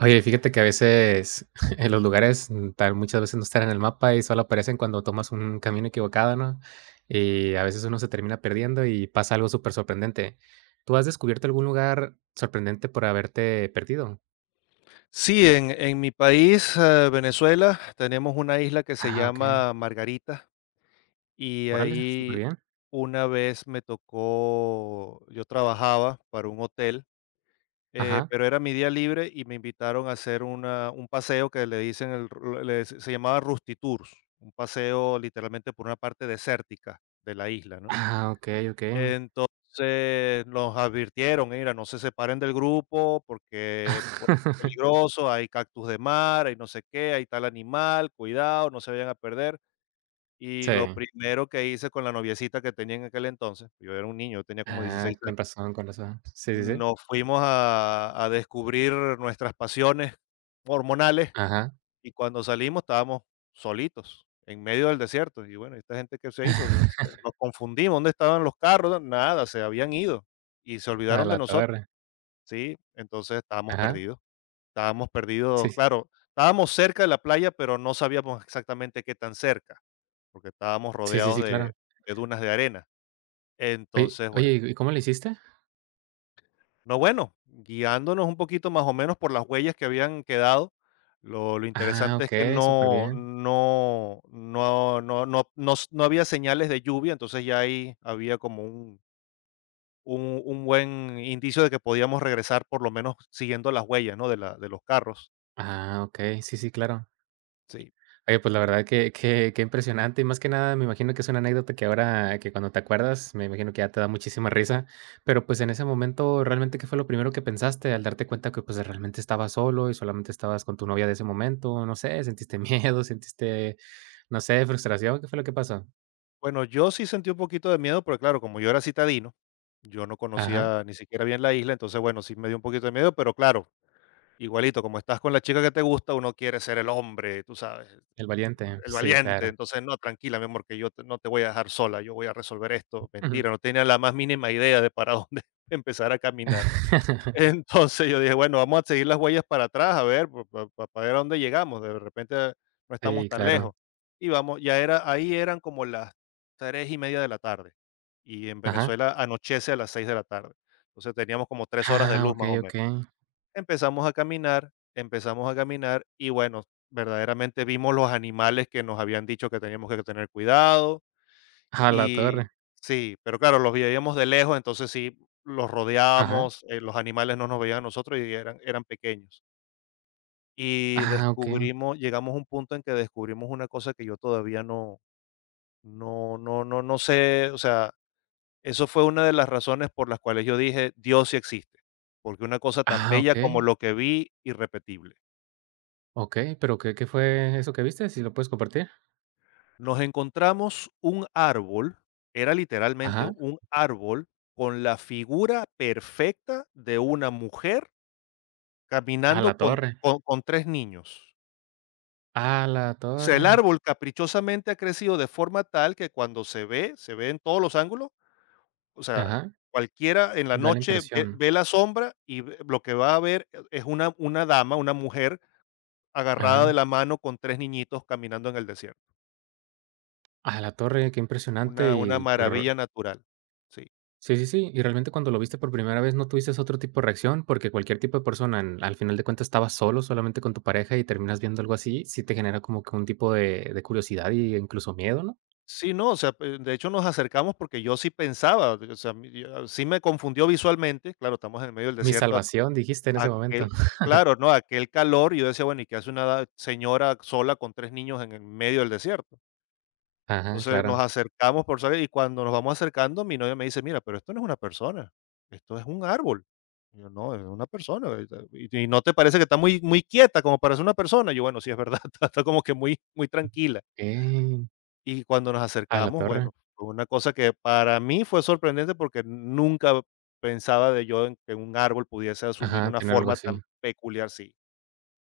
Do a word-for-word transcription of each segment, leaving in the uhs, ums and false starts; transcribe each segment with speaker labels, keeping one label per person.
Speaker 1: Oye, fíjate que a veces en los lugares mm, tal muchas veces no están en el mapa y solo aparecen cuando tomas un camino equivocado, ¿no? Y a veces uno se termina perdiendo y pasa algo súper sorprendente. ¿Tú has descubierto algún lugar sorprendente por haberte perdido?
Speaker 2: Sí, en, en mi país, eh, Venezuela, tenemos una isla que se
Speaker 1: Ah, okey.
Speaker 2: llama Margarita y
Speaker 1: Órale, súper
Speaker 2: ahí
Speaker 1: bien.
Speaker 2: una vez me tocó, yo trabajaba para un hotel, eh,
Speaker 1: Ajá.
Speaker 2: pero era mi día libre y me invitaron a hacer una, un paseo que le dicen, el ru- le- se llamaba Rusty Tours, un paseo literalmente por una parte desértica de la isla, ¿no?
Speaker 1: Ah, okey, okey.
Speaker 2: Entonces, nos advirtieron: "Mira, no se separen del grupo porque puede ser peligroso, hay cactus de mar, hay no sé qué, hay tal animal, cuidado, no se vayan a perder". Y lo
Speaker 1: Sí.
Speaker 2: primero que hice con la noviecita que tenía en aquel entonces, yo era un niño, yo tenía como
Speaker 1: Ah,
Speaker 2: dieciséis
Speaker 1: con
Speaker 2: años,
Speaker 1: razón, con razón. Sí, sí, sí.
Speaker 2: nos fuimos a a descubrir nuestras pasiones hormonales.
Speaker 1: Ajá.
Speaker 2: Y cuando salimos estábamos solitos, en medio del desierto. Y bueno, esta gente que se hizo, se se nos confundimos, ¿dónde estaban los carros? Nada, se habían ido y se
Speaker 1: A
Speaker 2: olvidaron de
Speaker 1: la
Speaker 2: nosotros,
Speaker 1: torre.
Speaker 2: ¿sí? Entonces estábamos
Speaker 1: Ajá.
Speaker 2: perdidos, estábamos perdidos,
Speaker 1: Sí,
Speaker 2: claro, estábamos cerca de la playa, pero no sabíamos exactamente qué tan cerca, porque estábamos
Speaker 1: sí, sí,
Speaker 2: rodeados
Speaker 1: sí,
Speaker 2: de
Speaker 1: claro.
Speaker 2: de dunas de arena.
Speaker 1: Oye
Speaker 2: Entonces, bueno.
Speaker 1: oye, ¿y cómo le hiciste?
Speaker 2: No, bueno, guiándonos un poquito más o menos por las huellas que habían quedado, lo, lo
Speaker 1: Ah,
Speaker 2: interesante es que
Speaker 1: ok, súper
Speaker 2: no,
Speaker 1: bien.
Speaker 2: no, no, no, no, no s- no había señales de lluvia, entonces ya ahí había como un, un, un buen indicio de que podíamos regresar por lo menos siguiendo las huellas, ¿no? De la, de los carros.
Speaker 1: Ah, okey, sí, sí, claro.
Speaker 2: Sí.
Speaker 1: Oye, pues, la verdad que que que impresionante, y más que nada, me imagino que es una anécdota que ahora que cuando te acuerdas, me imagino que ya te da muchísima risa, pero, pues, en ese momento, realmente, ¿qué fue lo primero que pensaste al darte cuenta que, pues, realmente estabas solo y solamente estabas con tu novia de ese momento? No sé, ¿sentiste miedo, sentiste, no sé, frustración? ¿Qué fue lo que pasó?
Speaker 2: Bueno, yo sí sentí un poquito de miedo, porque claro, como yo era citadino, yo no
Speaker 1: Ajá,
Speaker 2: conocía ni siquiera bien la isla, entonces bueno, sí me dio un poquito de miedo, pero claro, igualito, como estás con la chica que te gusta, uno quiere ser el hombre, tú sabes.
Speaker 1: el valiente,
Speaker 2: El
Speaker 1: sí,
Speaker 2: valiente,
Speaker 1: claro.
Speaker 2: entonces, no, tranquila, mi amor, que yo te- no te voy a dejar sola, yo voy a resolver esto.
Speaker 1: Ujú.
Speaker 2: Mentira, no tenía la más mínima idea de para dónde empezar a caminar. Entonces yo dije, bueno, vamos a seguir las huellas para atrás, a ver, para ver a dónde llegamos, de repente no estamos
Speaker 1: Sí,
Speaker 2: tan lejos.
Speaker 1: claro.
Speaker 2: Y vamos, ya era, ahí eran como las tres y media de la tarde, y en
Speaker 1: Ajá.
Speaker 2: Venezuela anochece a las seis de la tarde, entonces teníamos como tres horas de
Speaker 1: Ah,
Speaker 2: luz más
Speaker 1: okey,
Speaker 2: o menos.
Speaker 1: okey.
Speaker 2: Empezamos a caminar, empezamos a caminar y bueno, verdaderamente vimos los animales que nos habían dicho que teníamos que tener cuidado
Speaker 1: A la
Speaker 2: y
Speaker 1: torre.
Speaker 2: sí, pero claro, los veíamos de lejos, entonces sí, los
Speaker 1: Ajá.
Speaker 2: rodeábamos, eh, los animales no nos veían a nosotros y eran, eran pequeños. Y
Speaker 1: Ah, okey.
Speaker 2: descubrimos, llegamos a un punto en que descubrimos una cosa que yo todavía no, no, no, no, no sé, o sea, eso fue una de las razones por las cuales yo dije, Dios sí existe, porque una cosa tan
Speaker 1: Ah,
Speaker 2: bella como
Speaker 1: okey,
Speaker 2: lo que vi, irrepetible.
Speaker 1: okey, pero, ¿qué qué fue eso que viste? ¿Si lo puedes compartir?
Speaker 2: Nos encontramos un árbol, era literalmente
Speaker 1: Ajá.
Speaker 2: un árbol con la figura perfecta de una mujer
Speaker 1: A
Speaker 2: caminando
Speaker 1: la
Speaker 2: con
Speaker 1: torre.
Speaker 2: con con tres niños.
Speaker 1: A la
Speaker 2: O sea, el
Speaker 1: torre.
Speaker 2: árbol caprichosamente ha crecido de forma tal que cuando se ve, se ve en todos los ángulos, o sea,
Speaker 1: Ajá.
Speaker 2: cualquiera en la
Speaker 1: Da la
Speaker 2: noche ve
Speaker 1: impresión.
Speaker 2: ve la sombra y ve lo que va a ver es una una dama, una mujer agarrada de
Speaker 1: Ajá.
Speaker 2: la mano con tres niñitos caminando en el desierto.
Speaker 1: A la torre, qué impresionante
Speaker 2: Una una
Speaker 1: y r
Speaker 2: maravilla natural. Sí.
Speaker 1: sí, sí, sí. Y realmente cuando lo viste por primera vez, ¿no tuviste otro tipo de reacción? Porque cualquier tipo de persona, en al final de cuentas estabas solo, solamente con tu pareja y terminas viendo algo así, sí te genera como que un tipo de de curiosidad y incluso miedo, ¿no?
Speaker 2: Sí, no, o sea, pe de hecho, nos acercamos porque yo sí pensaba, o sea, mi yo ah, sí me confundió visualmente, claro, estamos en el medio del
Speaker 1: Mi
Speaker 2: desierto, ac
Speaker 1: salvación, dijiste en ese momento.
Speaker 2: aquel claro, no, aquel calor, y yo decía: "Bueno, ¿y qué hace una da- señora sola con tres niños en el medio del desierto?".
Speaker 1: Ajá,
Speaker 2: Entonces, nos
Speaker 1: claro.
Speaker 2: acercamos por salir y cuando nos vamos acercando, mi novia me dice: "Mira, pero esto no es una persona, esto es un árbol". Y yo: "No, es una persona, eh, ¿y y no te parece que está muy muy quieta como para ser una persona?". Yo: "Bueno, sí, es verdad, está está como que muy muy tranquila".
Speaker 1: Okey.
Speaker 2: Y cuando nos
Speaker 1: A la
Speaker 2: acercamos,
Speaker 1: torre.
Speaker 2: bueno, fue una cosa que para mí fue sorprendente porque nunca pensaba de yo en que un árbol pudiese asumir
Speaker 1: Ajá,
Speaker 2: una
Speaker 1: tener algo
Speaker 2: forma tan
Speaker 1: así.
Speaker 2: peculiar, sí,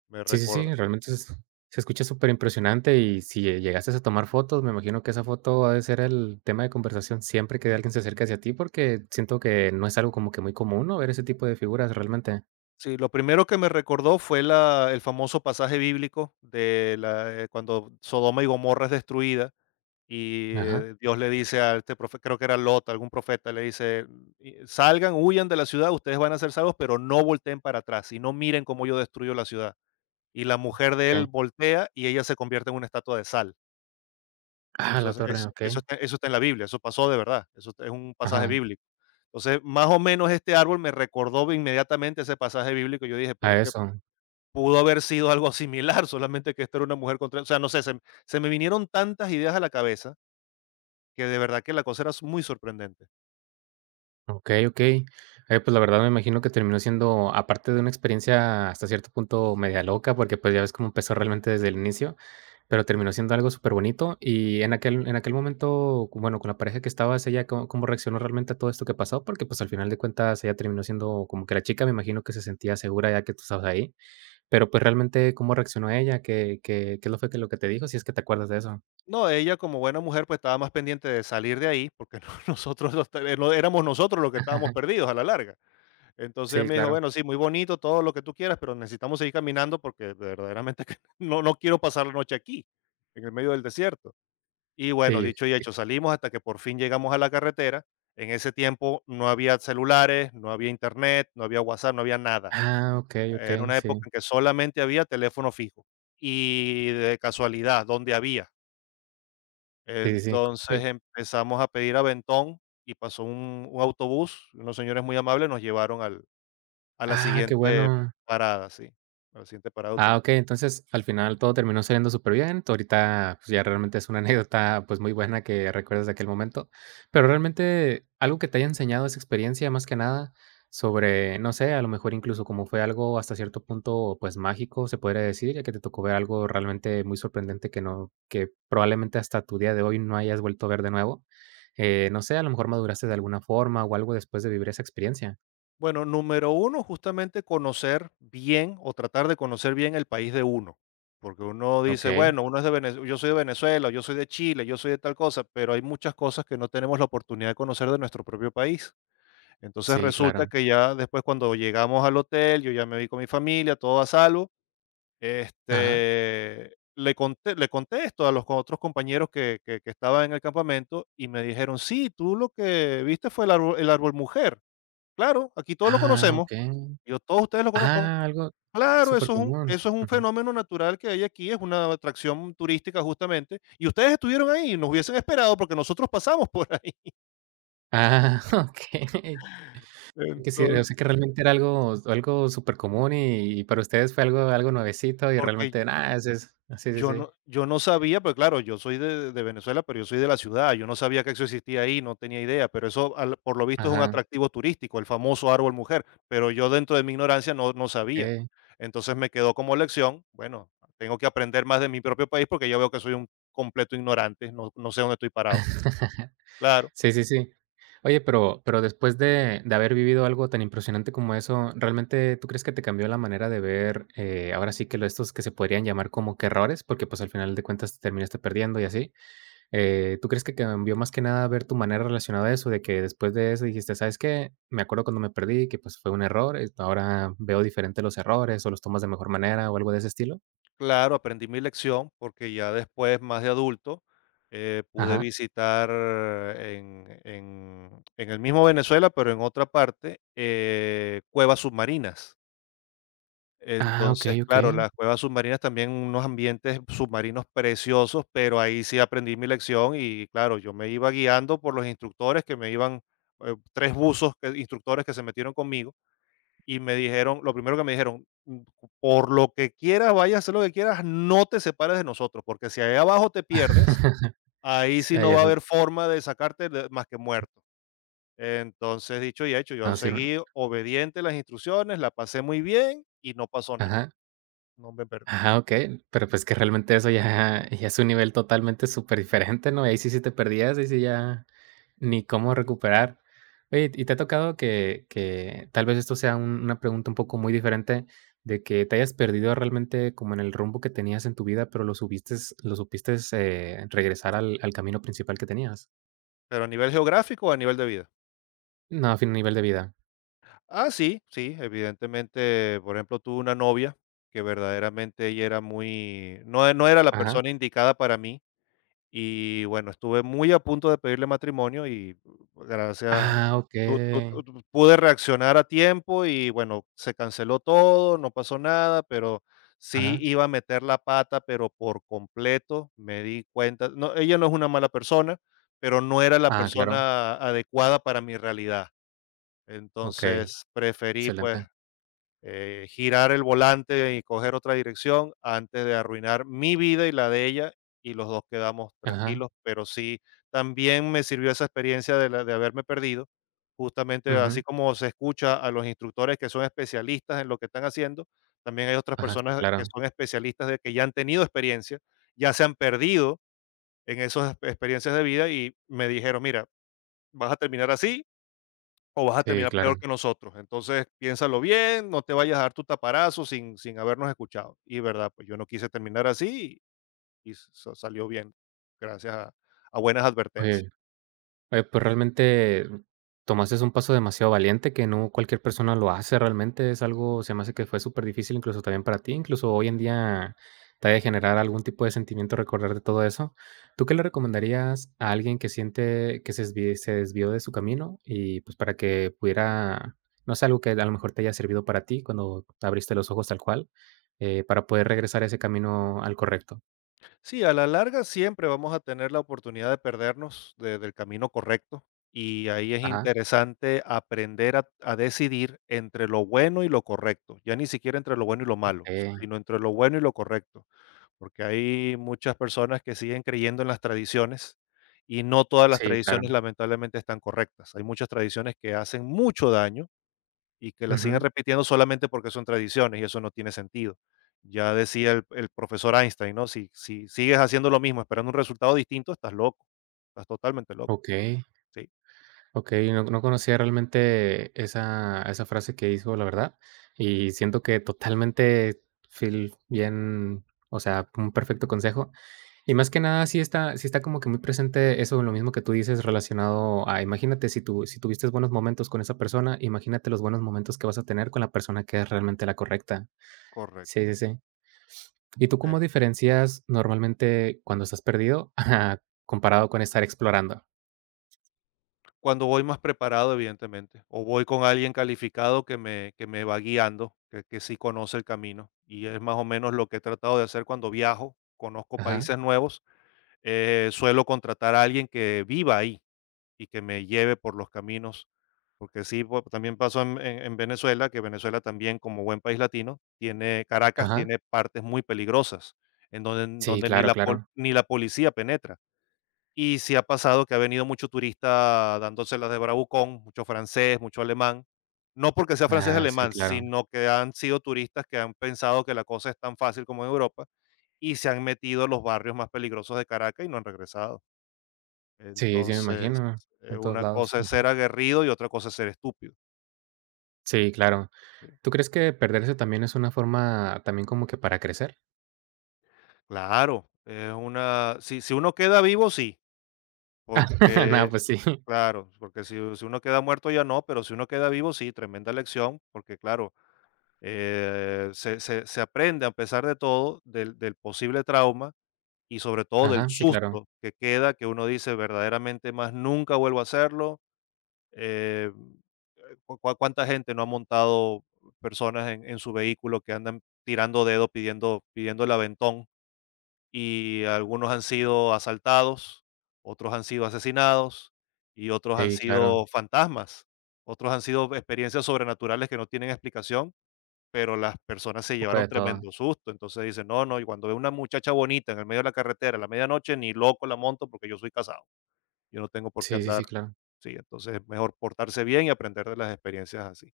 Speaker 2: me
Speaker 1: Sí, sí,
Speaker 2: recuerda.
Speaker 1: sí, realmente es se escucha súper impresionante y si llegaste a tomar fotos, me imagino que esa foto ha de ser el tema de conversación siempre que alguien se acerque hacia ti, porque siento que no es algo como que muy común, ¿no?, ver ese tipo de figuras realmente.
Speaker 2: Sí, lo primero que me recordó fue la el famoso pasaje bíblico de la, eh, cuando Sodoma y Gomorra es destruida y,
Speaker 1: Ajá,
Speaker 2: eh, Dios le dice a este profe creo que era Lot, algún profeta, le dice: "Y salgan, huyan de la ciudad, ustedes van a ser salvos, pero no volteen para atrás y no miren cómo yo destruyo la ciudad", y la mujer de él
Speaker 1: okey.
Speaker 2: voltea y ella se convierte en una estatua de sal.
Speaker 1: Ah,
Speaker 2: Eso
Speaker 1: la
Speaker 2: es,
Speaker 1: torre,
Speaker 2: es- eso
Speaker 1: okey.
Speaker 2: está, eso está en la Biblia, eso pasó de verdad, eso es un pasaje
Speaker 1: Ajá,
Speaker 2: bíblico. Entonces, más o menos este árbol me recordó inmediatamente ese pasaje bíblico. Yo dije, pero
Speaker 1: a
Speaker 2: es que
Speaker 1: eso.
Speaker 2: pudo haber sido algo similar, solamente que esta era una mujer contra... O sea, no sé, se, se me vinieron tantas ideas a la cabeza que de verdad que la cosa era muy sorprendente.
Speaker 1: Okey, okey. Oye, pues, la verdad me imagino que terminó siendo, aparte de una experiencia hasta cierto punto media loca, porque, pues, ya ves cómo empezó realmente desde el inicio. Pero terminó siendo algo súper bonito y en aquel en aquel momento, bueno, con la pareja que estabas, ¿ella cómo cómo reaccionó realmente a todo esto que pasó? Porque, pues, al final de cuentas, ella terminó siendo como que la chica, me imagino que se sentía segura ya que tú estabas ahí, pero, pues, realmente, ¿cómo reaccionó ella? ¿Qué qué qué lo fue que lo que te dijo? Si es que te acuerdas de eso.
Speaker 2: No, ella como buena mujer pues estaba más pendiente de salir de ahí, porque nosotros los- eh, no, éramos nosotros los que estábamos
Speaker 1: Ajá.
Speaker 2: perdidos a la larga. Entonces ella
Speaker 1: Sí,
Speaker 2: me dijo:
Speaker 1: claro.
Speaker 2: "Bueno, sí, muy bonito, todo lo que tú quieras, pero necesitamos seguir caminando porque verdaderamente que no no quiero pasar la noche aquí, en el medio del desierto". Y bueno,
Speaker 1: Sí.
Speaker 2: dicho y hecho, salimos hasta que por fin llegamos a la carretera. En ese tiempo no había celulares, no había Internet, no había WhatsApp, no había nada.
Speaker 1: Ah, okey,
Speaker 2: Era
Speaker 1: okey,
Speaker 2: una época
Speaker 1: sí.
Speaker 2: en que solamente había teléfono fijo y de casualidad, donde había.
Speaker 1: Sí, sí, sí.
Speaker 2: Entonces
Speaker 1: Sí.
Speaker 2: empezamos a pedir aventón y pasó un un autobús, unos señores muy amables nos llevaron al a la
Speaker 1: Ah, qué
Speaker 2: siguiente
Speaker 1: bueno.
Speaker 2: parada, sí, a la siguiente parada de
Speaker 1: Ah,
Speaker 2: autobús.
Speaker 1: okey, entonces, al final todo terminó saliendo superbién. Tú ahorita, pues, ya realmente es una anécdota, pues, muy buena que recuerdas de aquel momento. Pero realmente, algo que te haya enseñado esa experiencia, más que nada, sobre, no sé, a lo mejor incluso como fue algo hasta cierto punto, pues, mágico, se podría decir, ya que te tocó ver algo realmente muy sorprendente que no que probablemente hasta tu día de hoy no hayas vuelto a ver de nuevo. Eh, no sé, a lo mejor maduraste de alguna forma o algo después de vivir esa experiencia.
Speaker 2: Bueno, número uno, justamente conocer bien, o tratar de conocer bien el país de uno, porque uno dice:
Speaker 1: Okey,
Speaker 2: "Bueno, uno es de Venezuela, yo soy de Venezuela, yo soy de Chile, yo soy de tal cosa", pero hay muchas cosas que no tenemos la oportunidad de conocer de nuestro propio país. Entonces,
Speaker 1: sí, claro.
Speaker 2: resulta que ya después cuando llegamos al hotel, yo ya me vi con mi familia, todo a salvo.
Speaker 1: Ajá.
Speaker 2: Este, le conté le conté esto a los co- otros compañeros que que que estaban en el campamento y me dijeron: "Sí, tú lo que viste fue el árbol el árbol mujer. Claro, aquí todos lo
Speaker 1: Ah,
Speaker 2: conocemos".
Speaker 1: okey.
Speaker 2: Yo: "Todos ustedes lo conocen".
Speaker 1: Ah, algo
Speaker 2: "Claro, eso es un
Speaker 1: supercomún.
Speaker 2: eso es un
Speaker 1: Ujú.
Speaker 2: fenómeno natural que hay aquí, es una atracción turística justamente, y ustedes estuvieron ahí y nos hubiesen esperado porque nosotros pasamos por ahí".
Speaker 1: Ah, okey. Que sí, o
Speaker 2: Entonces
Speaker 1: sea, que realmente era algo algo supercomún y y para ustedes fue algo algo nuevecito y
Speaker 2: porque
Speaker 1: realmente, ah, ese es sí, sí,
Speaker 2: Yo
Speaker 1: sí.
Speaker 2: no yo no sabía, pero claro, yo soy de de Venezuela, pero yo soy de la ciudad, yo no sabía que eso existía ahí, no tenía idea, pero eso al por lo visto es un
Speaker 1: Ajá,
Speaker 2: atractivo turístico, el famoso árbol mujer, pero yo dentro de mi ignorancia no no sabía.
Speaker 1: okey.
Speaker 2: Entonces me quedó como lección, bueno, tengo que aprender más de mi propio país porque yo veo que soy un completo ignorante, no no sé dónde estoy parado. Claro.
Speaker 1: Sí, sí, sí. Oye, pero pero después de de haber vivido algo tan impresionante como eso, ¿realmente tú crees que te cambió la manera de ver, eh, ahora sí que lo estos que se podrían llamar como que errores? Porque, pues, al final de cuentas te terminaste perdiendo y así. Eh, ¿tú crees que cambió más que nada ver tu manera relacionada a eso? De que después de eso dijiste, ¿sabes qué? Me acuerdo cuando me perdí, que pues fue un error, eh, ahora veo diferente los errores o los tomas de mejor manera o algo de ese estilo.
Speaker 2: Claro, aprendí mi lección porque ya después, más de adulto, eh, pude
Speaker 1: Ajá.
Speaker 2: visitar en, en- en el mismo Venezuela, pero en otra parte, eh, cuevas submarinas.
Speaker 1: Ah,
Speaker 2: Entonces,
Speaker 1: okey,
Speaker 2: claro,
Speaker 1: okey.
Speaker 2: las cuevas submarinas también unos ambientes submarinos preciosos, pero ahí sí aprendí mi lección y claro, yo me iba guiando por los instructores que me iban, eh, tres buzos, que- instructores que se metieron conmigo y me dijeron, lo primero que me dijeron: "Mm, por lo que quieras, vaya a hacer lo que quieras, no te separes de nosotros, porque si ahí abajo te pierdes, ahí
Speaker 1: Sí,
Speaker 2: sí
Speaker 1: ya
Speaker 2: no va a
Speaker 1: eso.
Speaker 2: haber forma de sacarte de- más que muerto". Entonces, dicho y hecho, yo
Speaker 1: Ah, sí,
Speaker 2: seguí obediente las instrucciones, la pasé muy bien y no pasó nada,
Speaker 1: Ajá.
Speaker 2: no me perdí.
Speaker 1: Ajá, okey, pero, pues, que realmente eso ya ya es un nivel totalmente súper diferente, ¿no? Y ahí sí sí te perdías, ahí sí ya ni cómo recuperar. Oye, ¿y te ha tocado que que tal vez esto sea un una pregunta un poco muy diferente, de que te hayas perdido realmente como en el rumbo que tenías en tu vida, pero lo subiste lo supiste, eh, regresar al al camino principal que tenías?
Speaker 2: Pero a nivel geográfico, a nivel de vida.
Speaker 1: No, a fin nivel de vida.
Speaker 2: Ah, sí, sí, evidentemente, por ejemplo, tuve una novia que verdaderamente ella era muy, no, no era la
Speaker 1: Ajá.
Speaker 2: persona indicada para mí. Y bueno, estuve muy a punto de pedirle matrimonio y uh, gracias
Speaker 1: Ah,
Speaker 2: tu tu tu
Speaker 1: okey.
Speaker 2: tu pude reaccionar a tiempo y bueno, se canceló todo, no pasó nada, pero sí
Speaker 1: Ajá.
Speaker 2: iba a meter la pata, pero por completo me di cuenta. No, ella no es una mala persona, pero no era la
Speaker 1: Ah, claro.
Speaker 2: persona adecuada para mi realidad.
Speaker 1: Okey,
Speaker 2: Entonces preferí, pues,
Speaker 1: excelente.
Speaker 2: eh, girar el volante y coger otra dirección antes de arruinar mi vida y la de ella y los dos quedamos
Speaker 1: Ajá.
Speaker 2: tranquilos, pero sí, también me sirvió esa experiencia de, la- de haberme perdido, justamente
Speaker 1: Ujú.
Speaker 2: así como se escucha a los instructores que son especialistas en lo que están haciendo, también hay otras
Speaker 1: Ajá, sí,
Speaker 2: personas que
Speaker 1: claro.
Speaker 2: son especialistas de que ya han tenido experiencia, ya se han perdido en esas experiencias de vida y me dijeron, mira, vas a terminar así o vas a
Speaker 1: Sí,
Speaker 2: terminar peor
Speaker 1: claro.
Speaker 2: que nosotros. Entonces, piénsalo bien, no te vayas a dar tu taparazo sin, sin habernos escuchado. Y verdad, pues yo no quise terminar así y, s- sa- salió bien, gracias a, a buenas advertencias.
Speaker 1: Oye, oye, pues realmente mm, tomaste un paso demasiado valiente que no cualquier persona lo hace realmente. Es algo, se me hace que fue súper difícil incluso también para ti. Incluso hoy en día te ha de generar algún tipo de sentimiento recordar de todo eso. ¿Tú qué le recomendarías a alguien que siente que se desvi- se desvió de su camino y pues para que pudiera, no sé, algo que a lo mejor te haya servido para ti cuando abriste los ojos tal cual, eh, para poder regresar a ese camino al correcto?
Speaker 2: Sí, a la larga siempre vamos a tener la oportunidad de perdernos de- del camino correcto y ahí es
Speaker 1: Ajá.
Speaker 2: interesante aprender a, a decidir entre lo bueno y lo correcto, ya ni siquiera entre lo bueno y lo malo,
Speaker 1: Eh,
Speaker 2: sino entre lo bueno y lo correcto. Porque hay muchas personas que siguen creyendo en las tradiciones y no todas las
Speaker 1: sí, claro.
Speaker 2: tradiciones lamentablemente están correctas. Hay muchas tradiciones que hacen mucho daño y que las siguen
Speaker 1: Ujú.
Speaker 2: repitiendo solamente porque son tradiciones y eso no tiene sentido. Ya decía el, el profesor Einstein, ¿no? Si, si sigues haciendo lo mismo esperando un resultado distinto, estás loco, estás totalmente loco.
Speaker 1: Okey,
Speaker 2: Sí.
Speaker 1: okey, no no conocía realmente esa esa frase que hizo, la verdad, y siento que totalmente fil bien, o sea, un perfecto consejo. Y más que nada, sí está sí está como que muy presente eso, lo mismo que tú dices relacionado a, imagínate si tú si tuviste buenos momentos con esa persona, imagínate los buenos momentos que vas a tener con la persona que es realmente la correcta. Sí,
Speaker 2: Correcto.
Speaker 1: sí, sí. ¿Y tú cómo diferencias normalmente cuando estás perdido, comparado con estar explorando?
Speaker 2: Cuando voy más preparado, evidentemente, o voy con alguien calificado que me que me va guiando, que que sí conoce el camino, y es más o menos lo que he tratado de hacer cuando viajo, conozco
Speaker 1: Ajá,
Speaker 2: países nuevos, eh, suelo contratar a alguien que viva ahí y que me lleve por los caminos, porque sí, pues, también pasó en en en Venezuela, que Venezuela también, como buen país latino, tiene Caracas
Speaker 1: ajá.
Speaker 2: tiene partes muy peligrosas, en donde
Speaker 1: Sí,
Speaker 2: donde ni
Speaker 1: claro,
Speaker 2: la pol
Speaker 1: claro.
Speaker 2: ni la policía penetra. Y sí ha pasado que ha venido mucho turista dándoselas de bravucón, mucho francés, mucho alemán. No porque sea francés y
Speaker 1: Ah, sí,
Speaker 2: alemán,
Speaker 1: claro.
Speaker 2: sino que han sido turistas que han pensado que la cosa es tan fácil como en Europa y se han metido a los barrios más peligrosos de Caracas y no han regresado.
Speaker 1: Sí, sí, me
Speaker 2: Entonces,
Speaker 1: imagino,
Speaker 2: eh,
Speaker 1: en todos
Speaker 2: una
Speaker 1: lados.
Speaker 2: cosa es
Speaker 1: Ujú.
Speaker 2: ser aguerrido y otra cosa es ser estúpido,
Speaker 1: Sí, claro.
Speaker 2: ¿sí?
Speaker 1: ¿Tú crees que perderse también es una forma también como que para crecer?
Speaker 2: Claro, es una si si uno queda vivo, sí,
Speaker 1: Nada,
Speaker 2: porque
Speaker 1: pues sí.
Speaker 2: claro, porque si si uno queda muerto ya no, pero si uno queda vivo, sí, tremenda lección, porque claro, eh, se, se- se aprende a pesar de todo del, del posible trauma y sobre todo del
Speaker 1: Ajá, sí, claro.
Speaker 2: susto que queda, que uno dice verdaderamente más nunca vuelvo a hacerlo. eh, cu- cu- ¿Cuánta gente no ha montado personas en, en su vehículo que andan tirando dedo pidiendo, pidiendo el aventón y algunos han sido asaltados, otros han sido asesinados y otros han
Speaker 1: Sí, claro.
Speaker 2: sido
Speaker 1: Un
Speaker 2: fantasmas, otros han sido experiencias sobrenaturales que no tienen explicación pero las personas se
Speaker 1: poco
Speaker 2: llevaron
Speaker 1: de todo.
Speaker 2: tremendo susto. Entonces dicen: "No, no, y cuando veo una muchacha bonita en el medio de la carretera a la medianoche, ni loco la monto porque yo soy casado. Yo no tengo por qué
Speaker 1: Sí, sí,
Speaker 2: andar".
Speaker 1: sí, claro.
Speaker 2: Sí, entonces es mejor portarse bien y aprender de las experiencias así.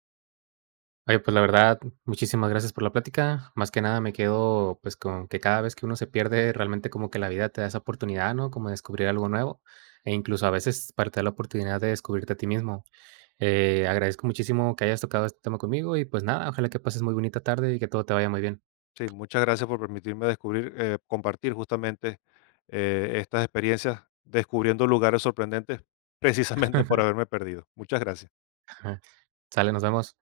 Speaker 1: Oye, pues la verdad, muchísimas gracias por la plática. Más que nada me quedo pues con que cada vez que uno se pierde, realmente como que la vida te da esa oportunidad, ¿no? Como de descubrir algo nuevo e incluso a veces parte de la oportunidad de descubrirte a ti mismo. Eh, agradezco muchísimo que hayas tocado este tema conmigo y, pues, nada, ojalá que pases muy bonita tarde y que todo te vaya muy bien.
Speaker 2: Sí, muchas gracias por permitirme descubrir, eh, compartir justamente, eh, estas experiencias, descubriendo lugares sorprendentes precisamente por haberme perdido. Muchas gracias.
Speaker 1: Sale, nos vemos.